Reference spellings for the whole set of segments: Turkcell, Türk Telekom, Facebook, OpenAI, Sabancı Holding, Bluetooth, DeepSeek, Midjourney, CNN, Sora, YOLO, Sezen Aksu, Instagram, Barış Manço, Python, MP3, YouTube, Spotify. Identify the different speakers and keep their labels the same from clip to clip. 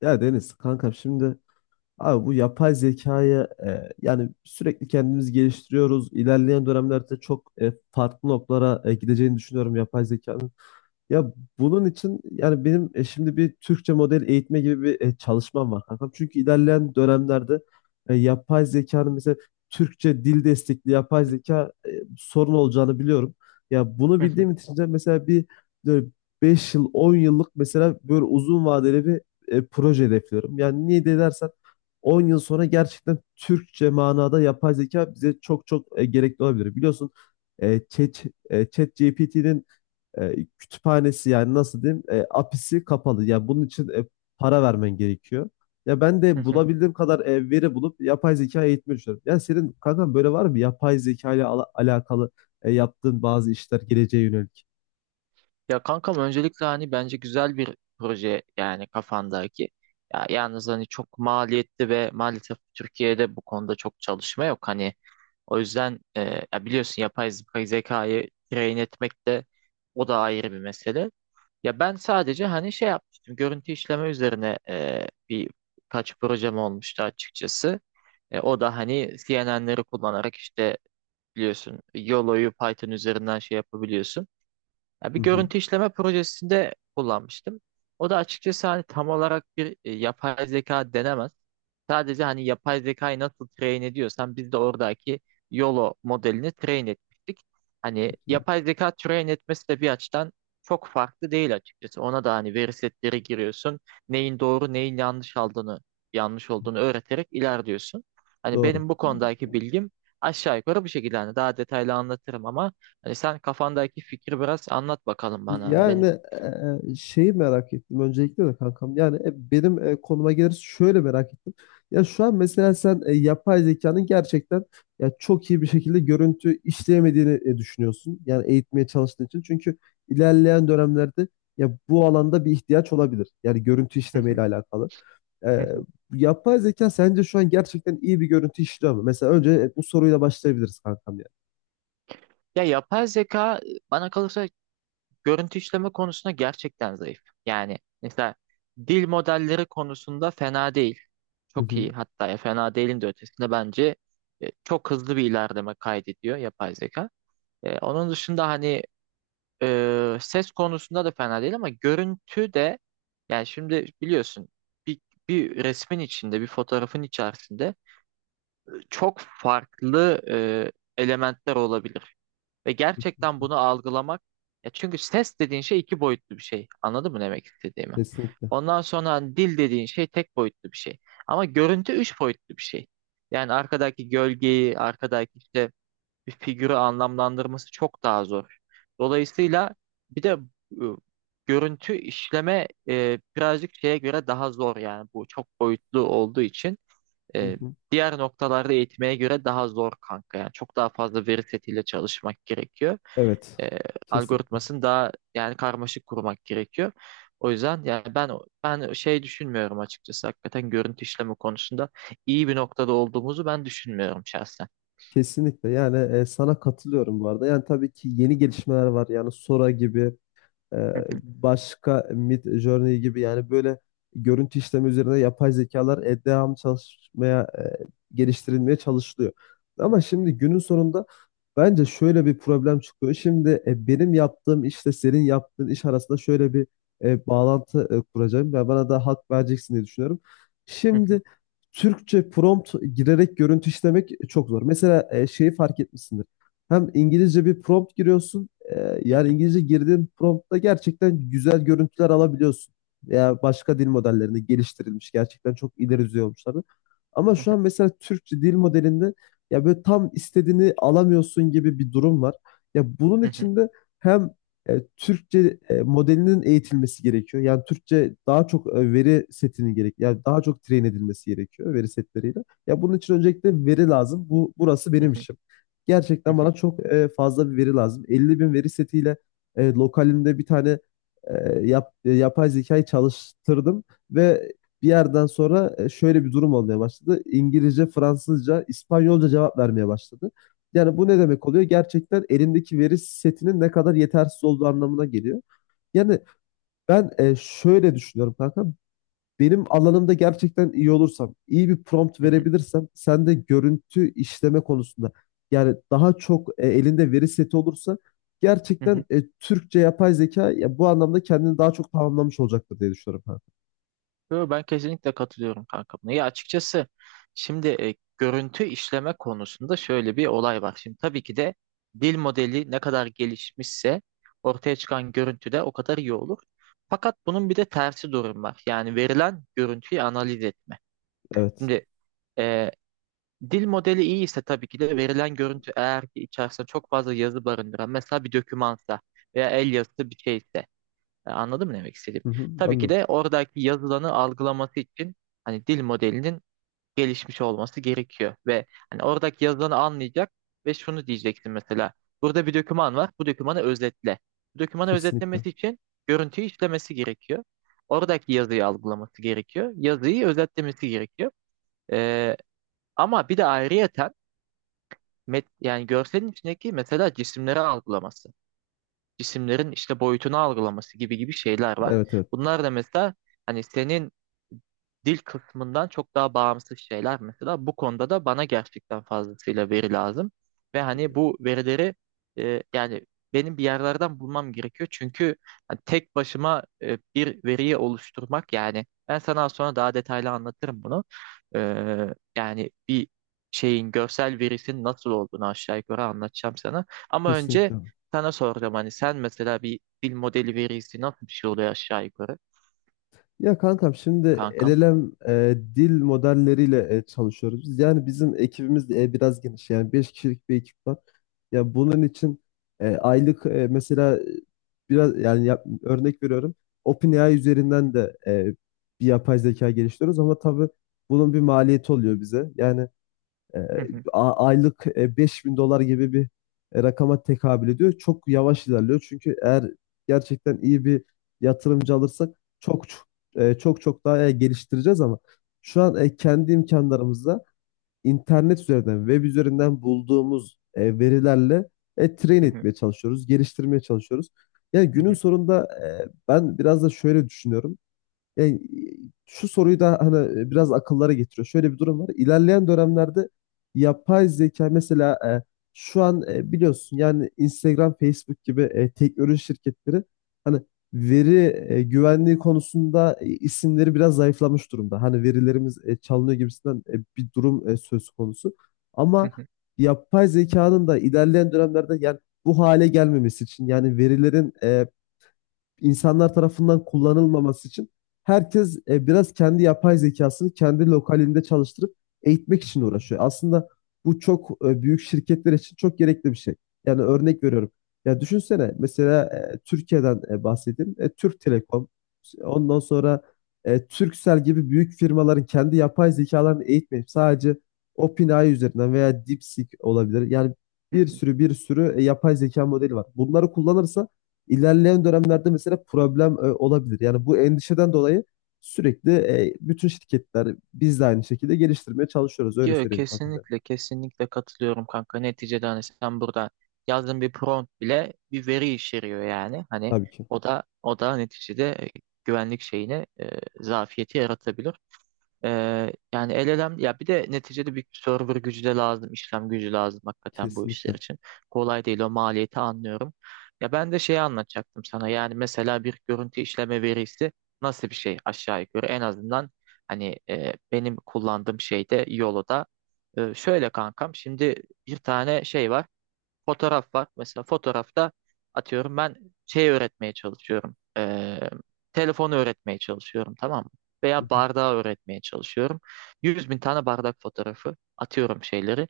Speaker 1: Ya Deniz kankam, şimdi abi bu yapay zekayı yani sürekli kendimiz geliştiriyoruz. İlerleyen dönemlerde çok farklı noktalara gideceğini düşünüyorum yapay zekanın. Ya bunun için yani benim şimdi bir Türkçe model eğitme gibi bir çalışmam var kankam. Çünkü ilerleyen dönemlerde yapay zekanın mesela Türkçe dil destekli yapay zeka sorun olacağını biliyorum. Ya bunu
Speaker 2: Hı hı,
Speaker 1: bildiğim için de mesela bir böyle 5 yıl 10 yıllık, mesela böyle uzun vadeli bir proje hedefliyorum. Yani niye de dersen, 10 yıl sonra gerçekten Türkçe manada yapay zeka bize çok çok gerekli olabilir. Biliyorsun, e, Chat, e, kütüphanesi, yani nasıl diyeyim, apisi kapalı. Ya bunun için para vermen gerekiyor. Ya ben
Speaker 2: hı
Speaker 1: de
Speaker 2: hı.
Speaker 1: bulabildiğim kadar veri bulup yapay zeka eğitmeyi düşünüyorum. Ya senin kankam böyle var mı? Yapay zeka ile alakalı yaptığın bazı işler, geleceğe yönelik.
Speaker 2: Ya kankam öncelikle hani bence güzel bir proje yani kafandaki. Ya yalnız hani çok maliyetli ve maalesef Türkiye'de bu konuda çok çalışma yok. Hani o yüzden ya biliyorsun zekayı train etmek de o da ayrı bir mesele. Ya ben sadece hani şey yapmıştım görüntü işleme üzerine bir kaç projem olmuştu açıkçası. O da hani CNN'leri kullanarak işte biliyorsun YOLO'yu Python üzerinden şey yapabiliyorsun. Ya
Speaker 1: Hı
Speaker 2: bir
Speaker 1: hı.
Speaker 2: görüntü işleme projesinde kullanmıştım. O da açıkçası hani tam olarak bir yapay zeka denemez. Sadece hani yapay zekayı nasıl train ediyorsan biz de oradaki YOLO modelini train etmiştik. Hani yapay zeka train etmesi de bir açıdan çok farklı değil açıkçası. Ona da hani veri setleri giriyorsun. Neyin doğru neyin yanlış aldığını yanlış olduğunu öğreterek ilerliyorsun. Hani
Speaker 1: Doğru.
Speaker 2: benim bu konudaki bilgim aşağı yukarı bu şekilde. Hani daha detaylı anlatırım ama hani sen kafandaki fikri biraz anlat bakalım bana hani
Speaker 1: Yani
Speaker 2: benim.
Speaker 1: şeyi merak ettim öncelikle de kankam. Yani benim konuma geliriz, şöyle merak ettim. Ya şu an mesela sen yapay zekanın gerçekten ya çok iyi bir şekilde görüntü işleyemediğini düşünüyorsun. Yani eğitmeye çalıştığın için. Çünkü ilerleyen dönemlerde ya bu alanda bir ihtiyaç olabilir. Yani görüntü işlemeyle alakalı. E, Yapay zeka sence şu an gerçekten iyi bir görüntü işliyor mu? Mesela önce bu soruyla başlayabiliriz kankam, yani.
Speaker 2: Ya yapay zeka bana kalırsa görüntü işleme konusunda gerçekten zayıf. Yani mesela dil modelleri konusunda fena değil.
Speaker 1: Hı
Speaker 2: Çok
Speaker 1: hı.
Speaker 2: iyi hatta ya fena değilin de ötesinde bence çok hızlı bir ilerleme kaydediyor yapay zeka. Onun dışında hani ses konusunda da fena değil ama görüntü de yani şimdi biliyorsun bir, bir resmin içinde bir fotoğrafın içerisinde çok farklı elementler olabilir. Ve gerçekten bunu algılamak ya çünkü ses dediğin şey iki boyutlu bir şey. Anladın mı ne demek istediğimi?
Speaker 1: Kesinlikle.
Speaker 2: Ondan sonra hani dil dediğin şey tek boyutlu bir şey. Ama görüntü üç boyutlu bir şey. Yani arkadaki gölgeyi, arkadaki işte bir figürü anlamlandırması çok daha zor. Dolayısıyla bir de e, görüntü işleme birazcık şeye göre daha zor yani bu çok boyutlu olduğu için.
Speaker 1: Hı
Speaker 2: E,
Speaker 1: hı.
Speaker 2: Diğer noktalarda eğitmeye göre daha zor kanka. Yani çok daha fazla veri setiyle çalışmak gerekiyor.
Speaker 1: Evet.
Speaker 2: E,
Speaker 1: Kesinlikle.
Speaker 2: Algoritmasını daha yani karmaşık kurmak gerekiyor. O yüzden yani ben şey düşünmüyorum açıkçası. Hakikaten görüntü işleme konusunda iyi bir noktada olduğumuzu ben düşünmüyorum şahsen.
Speaker 1: Kesinlikle, yani sana katılıyorum bu arada. Yani tabii ki yeni gelişmeler var, yani Sora gibi, ee, başka Mid Journey gibi, yani böyle görüntü işleme üzerine yapay zekalar devam çalışmaya, geliştirilmeye çalışılıyor. Ama şimdi günün sonunda bence şöyle bir problem çıkıyor. Şimdi benim yaptığım işle senin yaptığın iş arasında şöyle bir bağlantı kuracağım ve bana da hak vereceksin diye düşünüyorum. Şimdi Türkçe prompt girerek görüntü işlemek çok zor. Mesela şeyi fark etmişsindir. Hem İngilizce bir prompt giriyorsun, yani İngilizce girdiğin promptta gerçekten güzel görüntüler alabiliyorsun. Veya başka dil modellerini geliştirilmiş, gerçekten çok ileri düzey olmuşlardı. Ama şu an mesela Türkçe dil modelinde ya böyle tam istediğini alamıyorsun gibi bir durum var. Ya bunun için de hem Türkçe modelinin eğitilmesi gerekiyor. Yani Türkçe daha çok veri setinin gerek, yani daha çok train edilmesi gerekiyor veri setleriyle. Ya bunun için öncelikle veri lazım. Bu burası benim işim. Gerçekten bana çok fazla bir veri lazım. 50 bin veri setiyle lokalinde bir tane e, yapay zekayı çalıştırdım ve bir yerden sonra şöyle bir durum olmaya başladı. İngilizce, Fransızca, İspanyolca cevap vermeye başladı. Yani bu ne demek oluyor? Gerçekten elindeki veri setinin ne kadar yetersiz olduğu anlamına geliyor. Yani ben şöyle düşünüyorum kanka, benim alanımda gerçekten iyi olursam, iyi bir prompt verebilirsem, sen de görüntü işleme konusunda yani daha çok elinde veri seti olursa, gerçekten Türkçe yapay zeka ya, bu anlamda kendini daha çok tamamlamış olacaktır diye düşünüyorum. Ha.
Speaker 2: Yo, ben kesinlikle katılıyorum kanka buna. Ya açıkçası şimdi görüntü işleme konusunda şöyle bir olay var. Şimdi tabii ki de dil modeli ne kadar gelişmişse ortaya çıkan görüntü de o kadar iyi olur. Fakat bunun bir de tersi durum var. Yani verilen görüntüyü analiz etme.
Speaker 1: Evet.
Speaker 2: Şimdi e, dil modeli iyi ise tabii ki de verilen görüntü eğer ki içerisinde çok fazla yazı barındıran mesela bir dokümansa veya el yazısı bir şeyse anladın mı ne demek istediğim?
Speaker 1: Hı hı,
Speaker 2: Tabii ki
Speaker 1: anladım.
Speaker 2: de oradaki yazılanı algılaması için hani dil modelinin gelişmiş olması gerekiyor ve hani oradaki yazılanı anlayacak ve şunu diyeceksin mesela. Burada bir doküman var. Bu dokümanı özetle. Bu dokümanı
Speaker 1: Kesinlikle.
Speaker 2: özetlemesi için görüntüyü işlemesi gerekiyor. Oradaki yazıyı algılaması gerekiyor. Yazıyı özetlemesi gerekiyor. E, Ama bir de ayrıyeten yani görselin içindeki mesela cisimleri algılaması cisimlerin işte boyutunu algılaması gibi gibi şeyler var.
Speaker 1: Evet, evet.
Speaker 2: Bunlar da mesela hani senin dil kısmından çok daha bağımsız şeyler mesela. Bu konuda da bana gerçekten fazlasıyla veri lazım. Ve hani bu verileri yani benim bir yerlerden bulmam gerekiyor. Çünkü hani tek başıma bir veriyi oluşturmak yani ben sana az sonra daha detaylı anlatırım bunu. E, Yani bir şeyin görsel verisinin nasıl olduğunu aşağı yukarı anlatacağım sana. Ama önce
Speaker 1: Kesinlikle.
Speaker 2: sana soracağım hani sen mesela bir dil modeli verisi nasıl bir şey oluyor aşağı yukarı
Speaker 1: Ya kankam, şimdi
Speaker 2: kankam?
Speaker 1: LLM dil modelleriyle çalışıyoruz biz. Yani bizim ekibimiz de biraz geniş. Yani 5 kişilik bir ekip var. Ya bunun için aylık, mesela, biraz yani örnek veriyorum. OpenAI üzerinden de bir yapay zeka geliştiriyoruz ama tabii bunun bir maliyeti oluyor bize. Yani e, aylık 5.000 dolar gibi bir rakama tekabül ediyor. Çok yavaş ilerliyor. Çünkü eğer gerçekten iyi bir yatırımcı alırsak çok çok çok daha geliştireceğiz, ama şu an kendi imkanlarımızla internet üzerinden, web üzerinden bulduğumuz verilerle train etmeye çalışıyoruz, geliştirmeye çalışıyoruz. Yani günün sonunda ben biraz da şöyle düşünüyorum. Yani şu soruyu da hani biraz akıllara getiriyor. Şöyle bir durum var. İlerleyen dönemlerde yapay zeka mesela, şu an biliyorsun yani, Instagram, Facebook gibi teknoloji şirketleri hani veri güvenliği konusunda isimleri biraz zayıflamış durumda. Hani verilerimiz çalınıyor gibisinden bir durum söz konusu.
Speaker 2: Hı
Speaker 1: Ama
Speaker 2: hı,
Speaker 1: yapay zekanın da ilerleyen dönemlerde yani bu hale gelmemesi için, yani verilerin insanlar tarafından kullanılmaması için herkes biraz kendi yapay zekasını kendi lokalinde çalıştırıp eğitmek için uğraşıyor. Aslında bu çok büyük şirketler için çok gerekli bir şey. Yani örnek veriyorum. Ya düşünsene mesela, Türkiye'den bahsedeyim. Türk Telekom, ondan sonra Turkcell gibi büyük firmaların kendi yapay zekalarını eğitmeyip sadece OpenAI üzerinden veya DeepSeek olabilir. Yani
Speaker 2: hı
Speaker 1: bir
Speaker 2: hı.
Speaker 1: sürü bir sürü yapay zeka modeli var. Bunları kullanırsa ilerleyen dönemlerde mesela problem olabilir. Yani bu endişeden dolayı sürekli bütün şirketler, biz de aynı şekilde geliştirmeye çalışıyoruz. Öyle
Speaker 2: Yo,
Speaker 1: söyleyeyim kankam benim.
Speaker 2: kesinlikle kesinlikle katılıyorum kanka. Neticede hani sen burada yazdığın bir prompt bile bir veri içeriyor yani. Hani
Speaker 1: Tabii ki.
Speaker 2: o da neticede güvenlik şeyine zafiyeti yaratabilir. Yani el elem ya bir de neticede bir server gücü de lazım, işlem gücü lazım hakikaten bu işler
Speaker 1: Kesinlikle.
Speaker 2: için. Kolay değil o maliyeti anlıyorum. Ya ben de şeyi anlatacaktım sana. Yani mesela bir görüntü işleme verisi nasıl bir şey aşağı yukarı en azından hani benim kullandığım şeyde Yolo'da. Şöyle kankam şimdi bir tane şey var. Fotoğraf var. Mesela fotoğrafta atıyorum ben şey öğretmeye çalışıyorum. Telefonu öğretmeye çalışıyorum tamam mı? Veya bardağı öğretmeye çalışıyorum. 100.000 tane bardak fotoğrafı atıyorum şeyleri.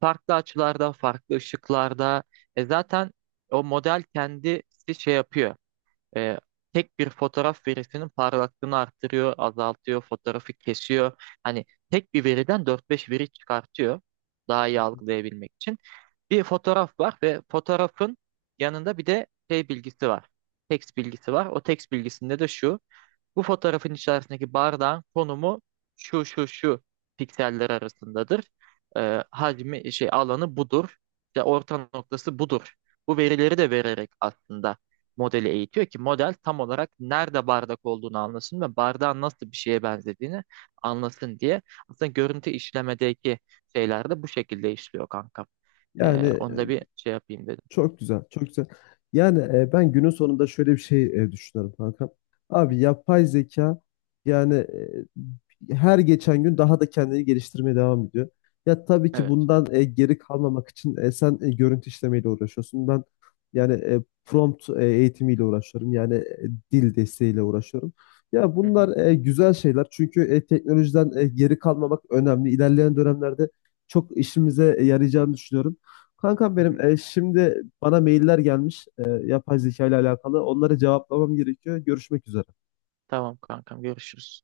Speaker 2: Farklı açılarda, farklı ışıklarda. E zaten o model kendisi şey yapıyor. E, Tek bir fotoğraf verisinin parlaklığını arttırıyor, azaltıyor, fotoğrafı kesiyor. Hani tek bir veriden dört beş veri çıkartıyor daha iyi algılayabilmek için. Bir fotoğraf var ve fotoğrafın yanında bir de şey bilgisi var. Text bilgisi var. O text bilgisinde de şu. Bu fotoğrafın içerisindeki bardağın konumu şu şu şu pikseller arasındadır. Hacmi şey alanı budur. İşte orta noktası budur. Bu verileri de vererek aslında modeli eğitiyor ki model tam olarak nerede bardak olduğunu anlasın ve bardağın nasıl bir şeye benzediğini anlasın diye. Aslında görüntü işlemedeki şeyler de bu şekilde işliyor kankam.
Speaker 1: Yani
Speaker 2: Onu da bir şey yapayım dedim.
Speaker 1: çok güzel, çok güzel. Yani ben günün sonunda şöyle bir şey düşünüyorum kankam.
Speaker 2: Hı hı.
Speaker 1: Abi yapay zeka yani her geçen gün daha da kendini geliştirmeye devam ediyor. Ya tabii ki
Speaker 2: Evet.
Speaker 1: bundan geri kalmamak için sen görüntü işlemeyle uğraşıyorsun. Ben yani prompt eğitimiyle uğraşıyorum. Yani dil desteğiyle uğraşıyorum. Ya
Speaker 2: Hı hı.
Speaker 1: bunlar güzel şeyler, çünkü teknolojiden geri kalmamak önemli. İlerleyen dönemlerde çok işimize yarayacağını düşünüyorum. Kankam
Speaker 2: Hı hı.
Speaker 1: benim, şimdi bana mailler gelmiş yapay zeka ile alakalı. Onları cevaplamam gerekiyor. Görüşmek üzere.
Speaker 2: Tamam kankam görüşürüz.